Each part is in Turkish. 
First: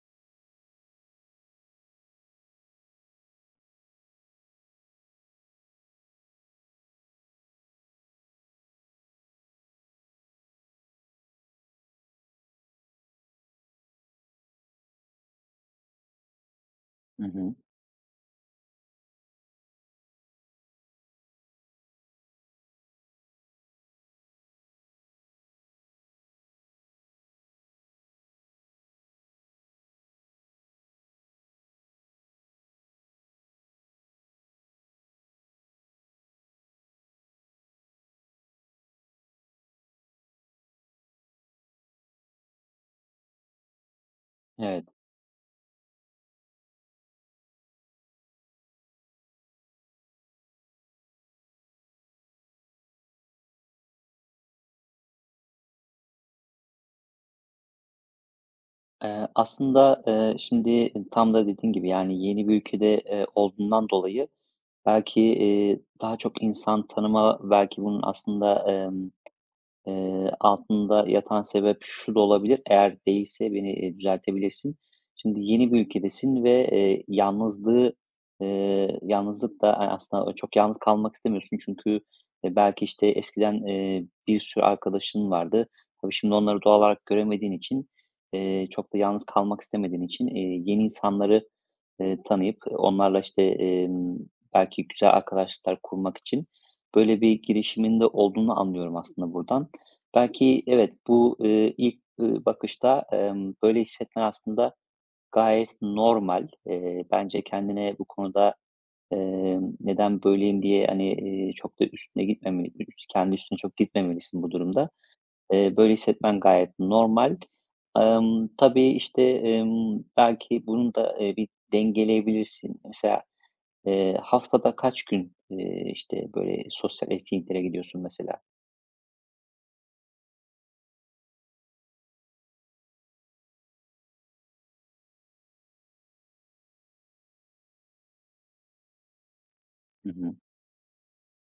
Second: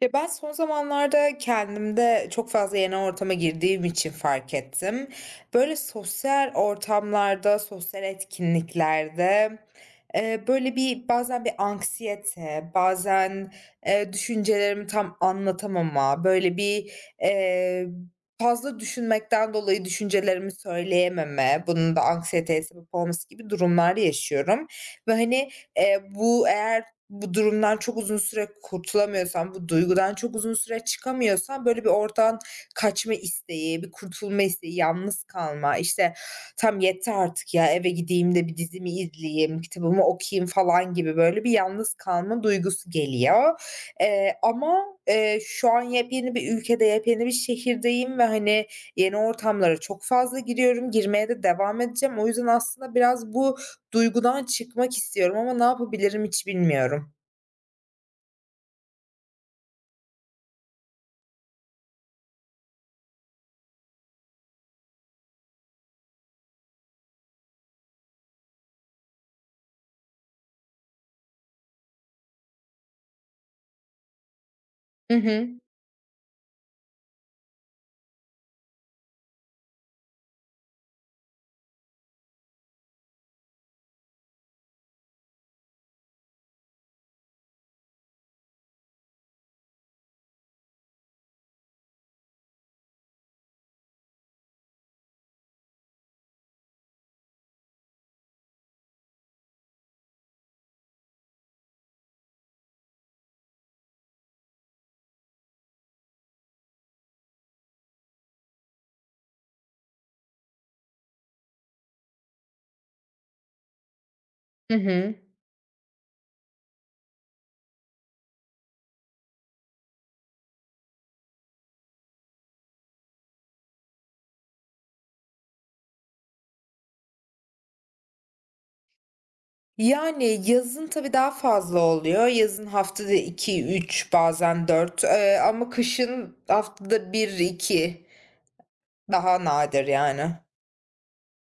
Ya ben son zamanlarda kendimde çok fazla yeni ortama girdiğim için fark ettim. Böyle sosyal ortamlarda, sosyal etkinliklerde böyle bazen bir anksiyete, bazen düşüncelerimi tam anlatamama, böyle bir Hı hı. e, fazla düşünmekten dolayı düşüncelerimi söyleyememe, bunun da anksiyeteye sebep olması gibi durumlar yaşıyorum. Ve hani bu eğer bu durumdan çok uzun süre kurtulamıyorsan, bu duygudan çok uzun süre çıkamıyorsan, böyle bir oradan kaçma isteği, bir kurtulma isteği, yalnız kalma, işte, "Tam yeter artık ya, eve gideyim de bir dizimi izleyeyim, kitabımı okuyayım." falan gibi böyle bir yalnız kalma duygusu geliyor. Ama, Evet. Şu an yepyeni bir ülkede, yepyeni bir şehirdeyim ve, hani, yeni ortamlara çok fazla giriyorum, girmeye de devam edeceğim. O yüzden aslında biraz bu duygudan çıkmak istiyorum ama ne yapabilirim hiç bilmiyorum. Şimdi tam da dediğin gibi, yani, yeni bir ülkede, olduğundan dolayı belki, daha çok insan tanıma, belki bunun aslında, altında yatan sebep şu da olabilir, eğer değilse beni, düzeltebilirsin. Hı Şimdi hı. yeni bir ülkedesin ve, yalnızlığı, yalnızlık da, aslında çok yalnız kalmak istemiyorsun çünkü, belki, işte, eskiden, bir sürü arkadaşın vardı. Tabii şimdi onları doğal olarak göremediğin için, çok da yalnız kalmak istemediğin için, yeni insanları, tanıyıp onlarla, işte, belki güzel arkadaşlıklar kurmak için böyle bir girişiminde olduğunu anlıyorum aslında buradan. Belki evet, bu, ilk, bakışta, böyle hissetmen aslında gayet normal. Bence kendine bu konuda, "Neden böyleyim?" diye, hani, çok da üstüne gitmemeli üst kendi üstüne çok gitmemelisin bu Hı durumda. hı. Böyle hissetmen gayet normal. Tabii, işte, belki bunu da, bir dengeleyebilirsin. Mesela, haftada kaç gün, işte, böyle, sosyal etkinliklere gidiyorsun mesela? Yani, yazın tabii daha fazla oluyor. Yazın haftada iki üç bazen dört ama kışın haftada bir iki daha nadir Hı hı. yani.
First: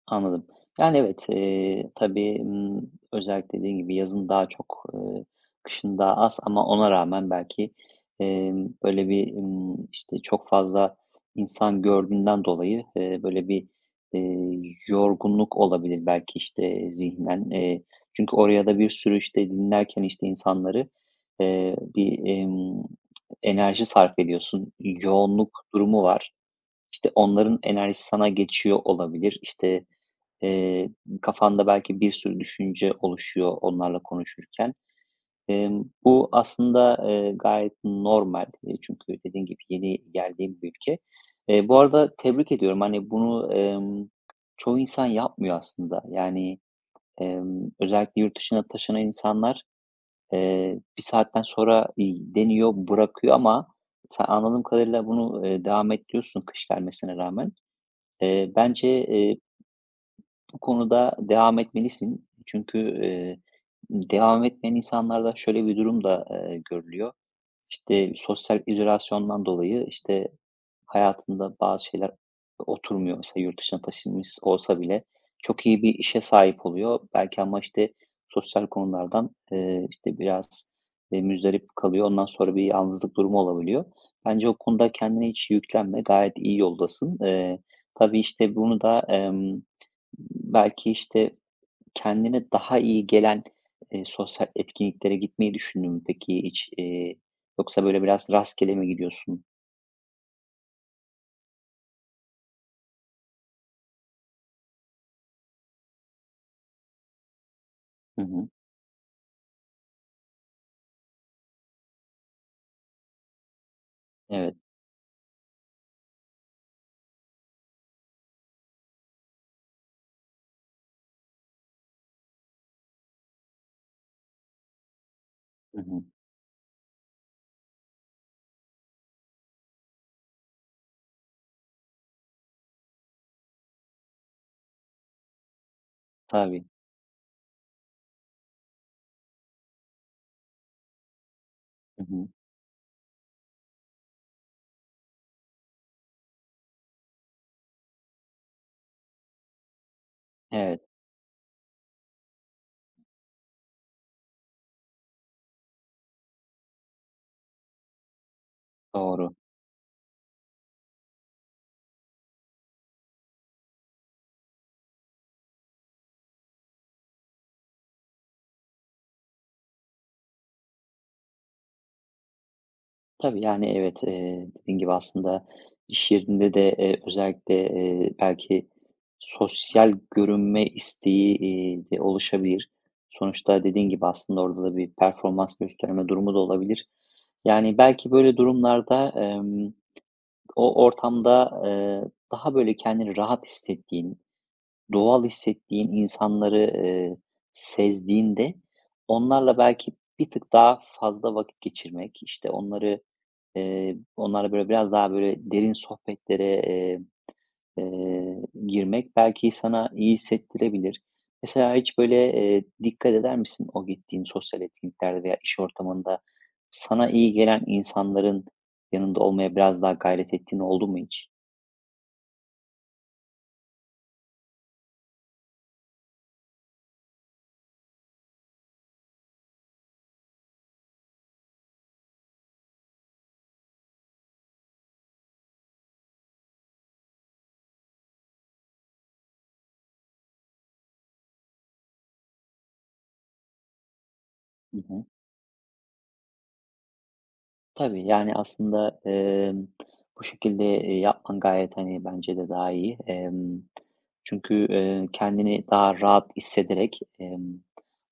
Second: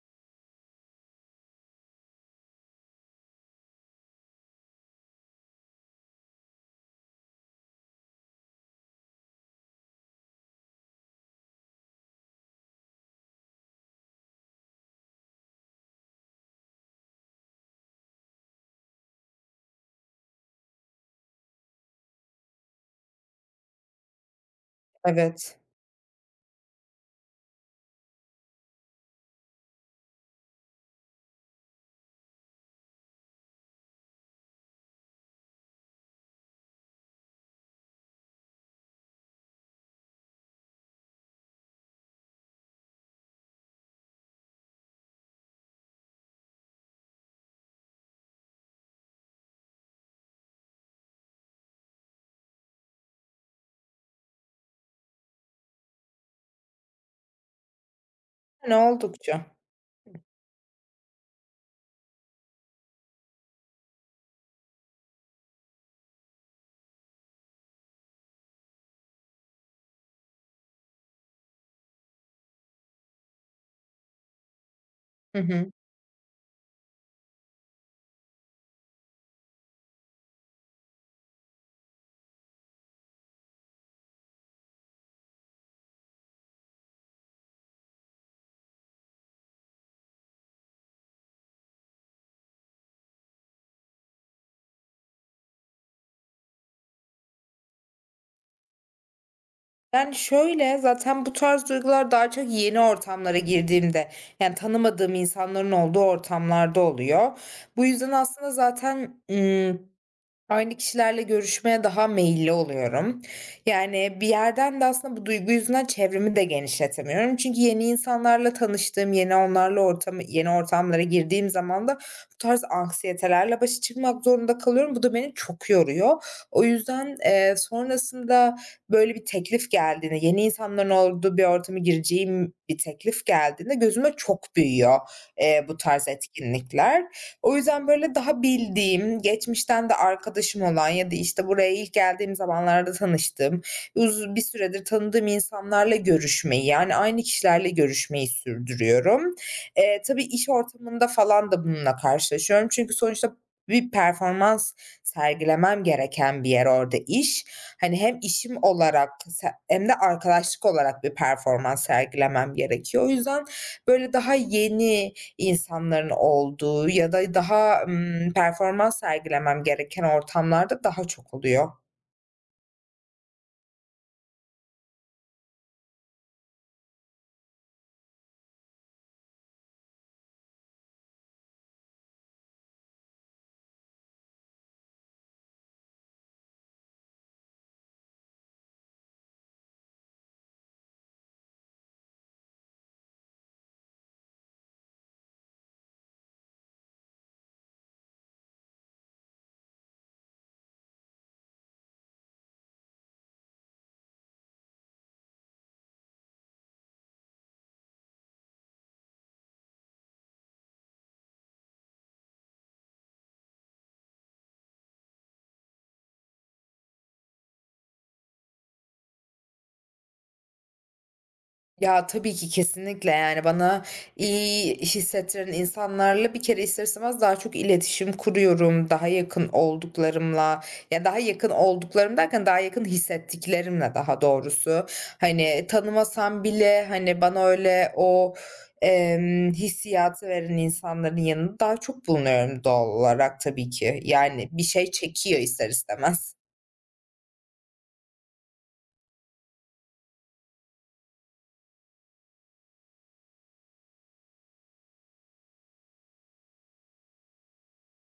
Anladım. Yani, evet, tabii, özellikle dediğim gibi yazın daha çok, kışın daha az ama ona rağmen belki, böyle bir, işte, çok fazla insan gördüğünden dolayı, böyle bir, eee, yorgunluk olabilir belki, işte, zihnen. Çünkü oraya da bir sürü, işte, dinlerken, işte, insanları, bir, enerji sarf ediyorsun. Evet. Yoğunluk durumu var. İşte, onların enerjisi sana geçiyor olabilir. İşte, Eee, kafanda belki bir sürü düşünce oluşuyor onlarla konuşurken. Bu aslında, gayet normal. Çünkü dediğin gibi yeni geldiğim bir ülke. Bu arada tebrik ediyorum. Hani, bunu, çoğu insan yapmıyor aslında. Yani, özellikle yurt dışına taşınan insanlar, bir saatten sonra, deniyor, bırakıyor ama sen anladığım kadarıyla bunu, devam ettiriyorsun kış gelmesine rağmen. Eee, Yani bence, eee oldukça. Hı. bu konuda devam etmelisin. Çünkü, devam etmeyen insanlarda şöyle bir durum da, görülüyor. İşte, sosyal izolasyondan dolayı, işte, hayatında bazı şeyler oturmuyor. Mesela yurt dışına taşınmış olsa bile Hı çok hı. iyi bir işe sahip oluyor. Belki ama, işte, sosyal konulardan, işte, biraz, muzdarip kalıyor. Ondan sonra bir yalnızlık durumu olabiliyor. Bence o konuda kendine hiç yüklenme. Gayet iyi yoldasın. Tabii, işte, bunu da, belki, işte, kendine daha iyi gelen, sosyal etkinliklere gitmeyi düşündün mü peki hiç? Yoksa böyle biraz rastgele mi gidiyorsun? Yani, şöyle, zaten bu tarz duygular daha çok yeni ortamlara girdiğimde, yani, tanımadığım insanların olduğu ortamlarda oluyor. Bu yüzden Hı hı. aslında zaten. Aynı kişilerle görüşmeye daha meyilli oluyorum. Yani bir Evet. yerden de aslında bu duygu yüzünden çevremi de genişletemiyorum. Çünkü yeni insanlarla tanıştığım, yeni onlarla ortamı yeni ortamlara girdiğim zaman da bu tarz anksiyetelerle başa çıkmak zorunda kalıyorum. Bu da beni çok Hı hı. yoruyor. O yüzden, sonrasında böyle bir teklif geldiğinde, yeni insanların olduğu bir ortama gireceğim bir teklif geldiğinde gözüme çok büyüyor, bu tarz Tabii. etkinlikler. O yüzden böyle daha bildiğim, geçmişten de arkadaşım olan ya da, işte, buraya ilk Hı hı. geldiğim zamanlarda tanıştığım, uz bir süredir tanıdığım insanlarla görüşmeyi, yani aynı kişilerle görüşmeyi sürdürüyorum. Tabii iş Evet, ortamında falan da bununla karşılaşıyorum. Çünkü sonuçta bir performans sergilemem gereken bir yer orada iş. Hani hem işim olarak doğru. se hem de arkadaşlık olarak bir performans sergilemem gerekiyor. O yüzden böyle daha yeni, insanların olduğu ya da daha, performans sergilemem gereken ortamlarda daha çok oluyor. Tabii, yani, evet, dediğin gibi aslında iş yerinde de, özellikle, belki sosyal görünme isteği, de oluşabilir. Sonuçta dediğin gibi aslında orada da bir performans gösterme durumu da olabilir. Yani, belki böyle durumlarda, o ortamda, daha böyle kendini rahat hissettiğin, doğal hissettiğin insanları, sezdiğinde onlarla belki bir tık daha fazla vakit geçirmek, işte, onları, onlarla böyle biraz daha böyle derin sohbetlere, eee, girmek belki sana iyi hissettirebilir. Mesela hiç böyle, dikkat eder misin o gittiğin sosyal etkinliklerde veya iş ortamında sana iyi gelen insanların yanında olmaya biraz daha gayret ettiğin oldu mu hiç? Ya, tabii ki kesinlikle, yani, bana iyi hissettiren insanlarla bir kere ister istemez daha çok iletişim kuruyorum. Daha yakın olduklarımla, ya, daha yakın olduklarım derken daha yakın hissettiklerimle daha doğrusu. Hani, tanımasam bile, hani, bana öyle o, hissiyatı veren insanların yanında daha çok bulunuyorum doğal olarak tabii ki. Yani, bir Hı şey hı. çekiyor ister istemez. Tabii, yani, aslında, bu şekilde, yapman gayet, hani, bence de daha iyi. Çünkü, kendini daha rahat hissederek,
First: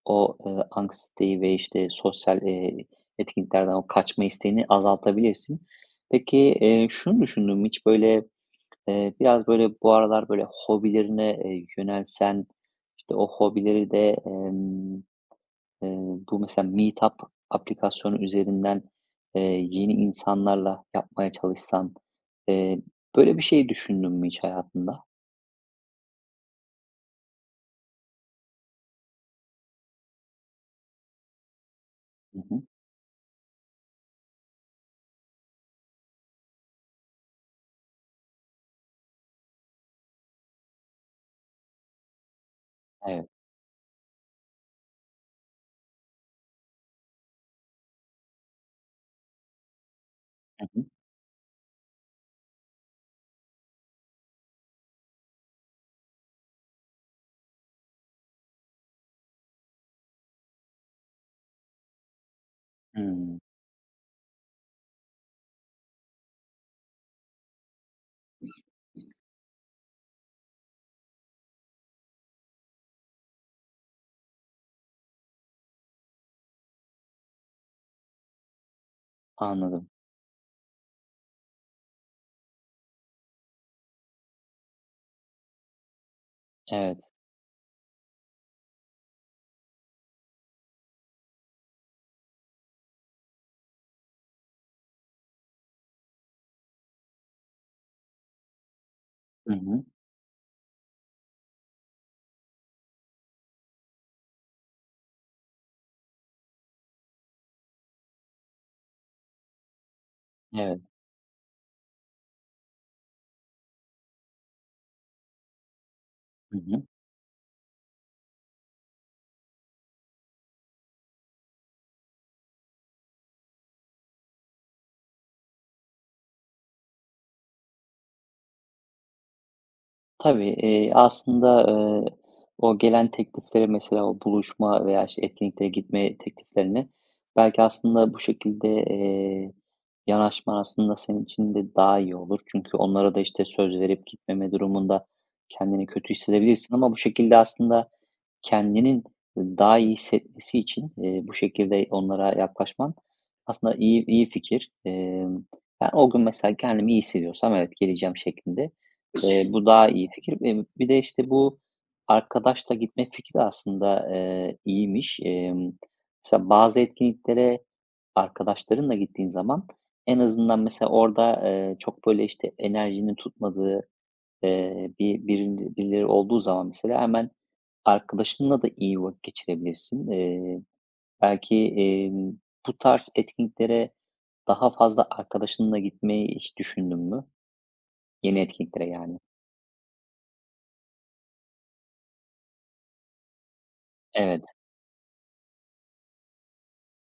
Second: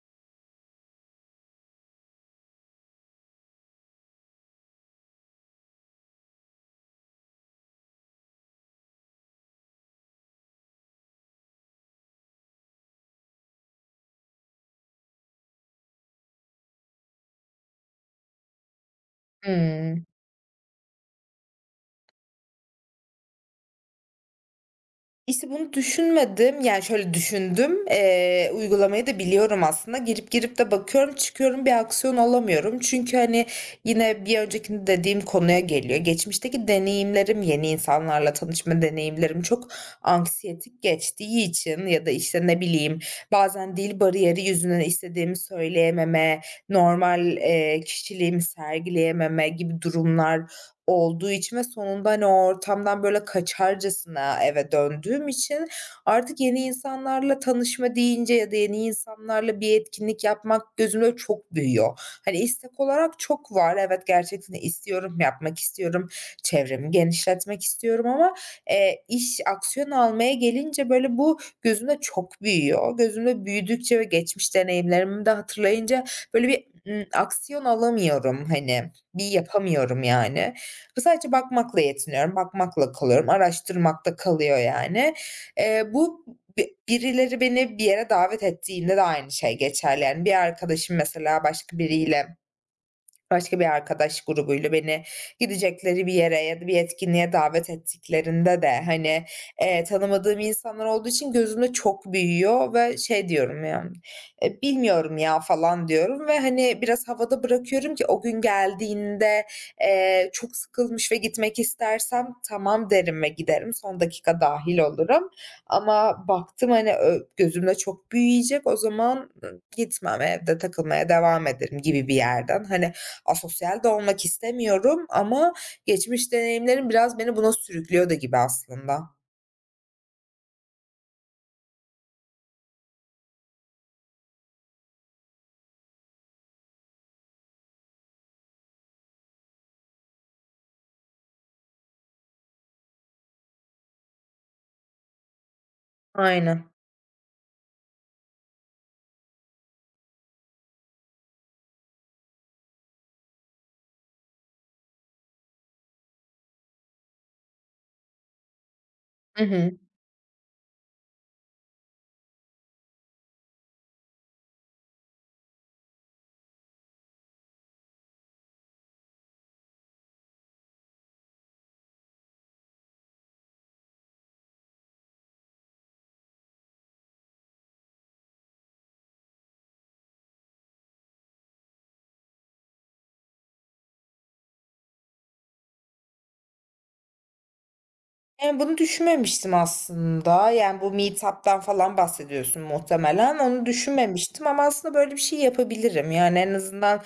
o, anksiyeteyi ve, işte, sosyal, etkinliklerden o kaçma isteğini azaltabilirsin. Peki, şunu düşündüm hiç, böyle, biraz, böyle, bu aralar, böyle, hobilerine, yönelsen, işte, o hobileri de, Eee, bu mesela Meetup aplikasyonu üzerinden, eee, yeni Hıı. insanlarla yapmaya çalışsan, eee, böyle bir şey düşündün mü hiç hayatında? İşte, bunu düşünmedim. Yani, şöyle düşündüm. Uygulamayı da biliyorum aslında. Girip de bakıyorum, çıkıyorum, bir aksiyon Hı hı. alamıyorum. Çünkü, hani, yine bir öncekinde dediğim konuya geliyor. Geçmişteki deneyimlerim, yeni insanlarla tanışma deneyimlerim çok anksiyetik geçtiği için ya da, işte, ne bileyim, Evet. bazen dil bariyeri yüzünden istediğimi söyleyememe, normal, kişiliğimi sergileyememe gibi durumlar Hı hı. olduğu için ve sonunda, hani, o ortamdan böyle kaçarcasına eve döndüğüm için artık yeni insanlarla tanışma deyince ya da yeni insanlarla bir etkinlik yapmak gözümde çok büyüyor. Hani, istek olarak Hımm. çok var. Evet, gerçekten istiyorum, yapmak istiyorum, çevremi genişletmek istiyorum ama, iş aksiyon almaya gelince böyle bu gözümde çok büyüyor. Gözümde büyüdükçe ve geçmiş deneyimlerimi de hatırlayınca böyle bir, aksiyon alamıyorum, hani, bir Anladım. yapamıyorum yani. Ve sadece bakmakla yetiniyorum, bakmakla kalıyorum, araştırmakta kalıyor yani. Bu Evet. birileri beni bir yere davet ettiğinde de aynı şey geçerli. Yani bir arkadaşım mesela başka biriyle Başka bir arkadaş grubuyla beni gidecekleri bir yere ya da bir etkinliğe davet ettiklerinde de, hani, Hı hı. tanımadığım insanlar olduğu için gözümde çok büyüyor ve şey diyorum ya, "E, bilmiyorum ya." falan diyorum ve, hani, biraz havada bırakıyorum ki o gün geldiğinde, çok Evet. sıkılmış ve gitmek istersem tamam derim ve giderim. Son dakika dâhil olurum ama Hı baktım, hı. hani, gözümde çok büyüyecek, o zaman ı gitmem, evde takılmaya devam ederim gibi bir yerden. Hani, Asosyal de olmak istemiyorum ama geçmiş deneyimlerim biraz beni buna sürüklüyor da gibi aslında. Tabii, aslında, eee, o gelen teklifleri mesela o buluşma veya, işte, etkinliklere gitme tekliflerini belki aslında bu şekilde, yanaşman aslında senin için de daha iyi olur. Çünkü onlara da, işte, söz verip gitmeme durumunda kendini kötü Aynen. hissedebilirsin ama bu şekilde aslında kendinin daha iyi hissetmesi için, bu şekilde onlara yaklaşman aslında iyi fikir. Ben o gün mesela kendimi iyi hissediyorsam evet geleceğim şeklinde. Hı Bu hı. daha iyi fikir. Bir de, işte, bu arkadaşla gitme fikri aslında, iyiymiş. Mesela bazı etkinliklere arkadaşlarınla gittiğin zaman en azından mesela orada, çok böyle, işte, enerjinin tutmadığı, birileri olduğu zaman mesela hemen arkadaşınla da iyi vakit geçirebilirsin. Belki, bu tarz etkinliklere daha fazla arkadaşınla gitmeyi hiç düşündün mü? Yeni Yani, bunu etkinliklere yani. düşünmemiştim aslında. Yani, bu meetup'tan falan bahsediyorsun muhtemelen. Onu Evet. düşünmemiştim ama aslında böyle bir şey yapabilirim. Yani, en azından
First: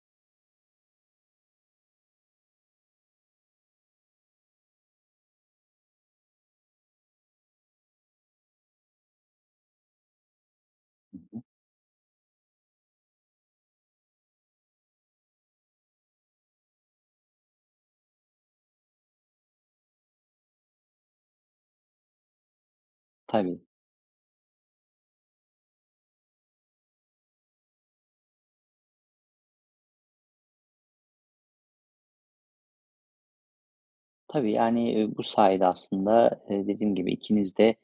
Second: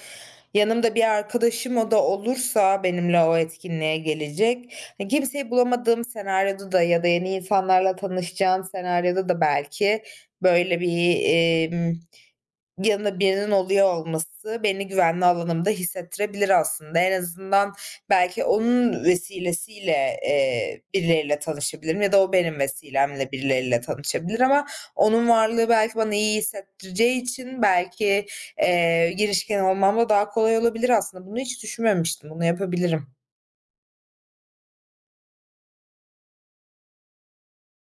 yanımda bir arkadaşım o da olursa benimle o etkinliğe gelecek. Hani, kimseyi bulamadığım senaryoda da ya da yeni insanlarla tanışacağım senaryoda da belki böyle bir, Hı hı. emm Yanında birinin oluyor olması beni güvenli alanımda hissettirebilir aslında. En azından belki onun vesilesiyle, birileriyle tanışabilirim ya da o benim vesilemle Tabii. birileriyle tanışabilir ama onun varlığı belki bana iyi hissettireceği için belki, girişken olmam da daha kolay olabilir aslında. Bunu hiç düşünmemiştim. Bunu yapabilirim. Tabii, yani, bu sayede aslında, dediğim gibi ikiniz de,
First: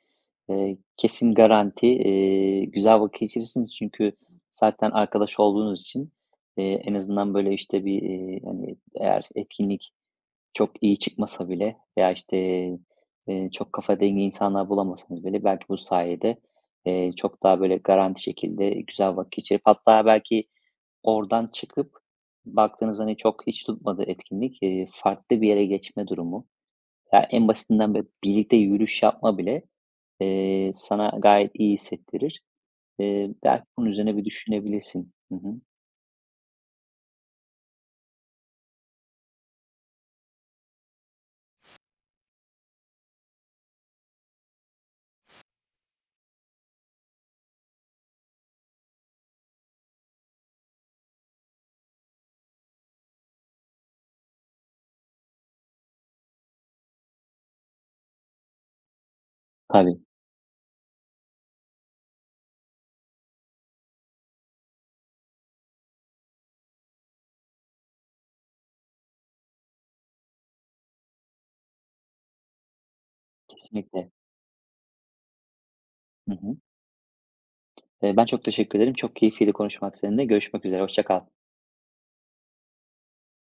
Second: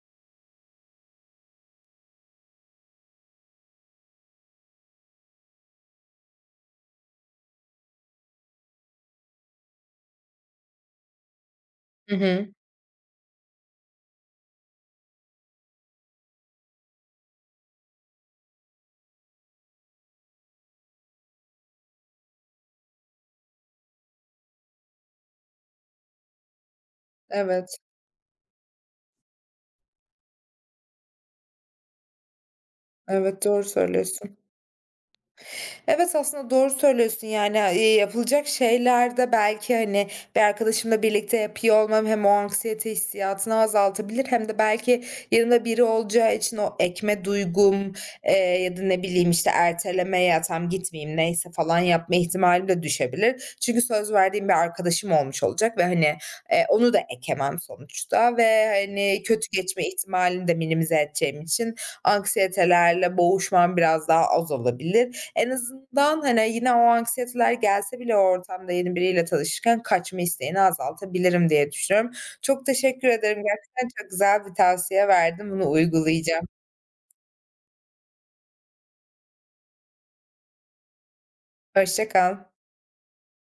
kesin garanti, güzel vakit geçirirsiniz. Çünkü zaten arkadaş olduğunuz için, en azından böyle, işte, bir, hani, eğer etkinlik çok iyi çıkmasa bile veya, Hı işte, hı. Çok kafa dengi insanlar bulamasanız bile belki bu sayede, çok daha böyle garanti şekilde güzel vakit geçirip hatta belki oradan çıkıp baktığınız, hani, çok hiç tutmadı etkinlik, farklı bir yere geçme durumu. Ya, en Evet. basitinden böyle birlikte yürüyüş yapma bile, sana gayet iyi hissettirir. Evet, doğru Belki bunun üzerine bir söylüyorsun. düşünebilirsin. Hı hı. Evet, aslında doğru söylüyorsun. Yani, yapılacak şeylerde belki, hani, bir arkadaşımla birlikte yapıyor olmam hem o anksiyete hissiyatını azaltabilir hem de belki yanımda biri olacağı için o ekme duygum, eee, ya da ne bileyim, işte, erteleme, "Ya, tamam gitmeyeyim, neyse." falan yapma ihtimalim de düşebilir. Çünkü söz verdiğim bir arkadaşım olmuş olacak ve, hani, onu da ekemem sonuçta ve, hani, kötü geçme Tabii, ihtimalini de minimize edeceğim için anksiyetelerle boğuşmam biraz daha az olabilir. En azından, hani, yine o anksiyeteler gelse bile o ortamda yeni biriyle tanışırken kaçma isteğini azaltabilirim diye düşünüyorum. Çok teşekkür ederim. Gerçekten çok kesinlikle. güzel bir tavsiye verdin. Bunu Hı uygulayacağım. hı. Ben çok teşekkür ederim. Çok keyifliydi konuşmak seninle. Görüşmek üzere, hoşça kal. Hoşça kal.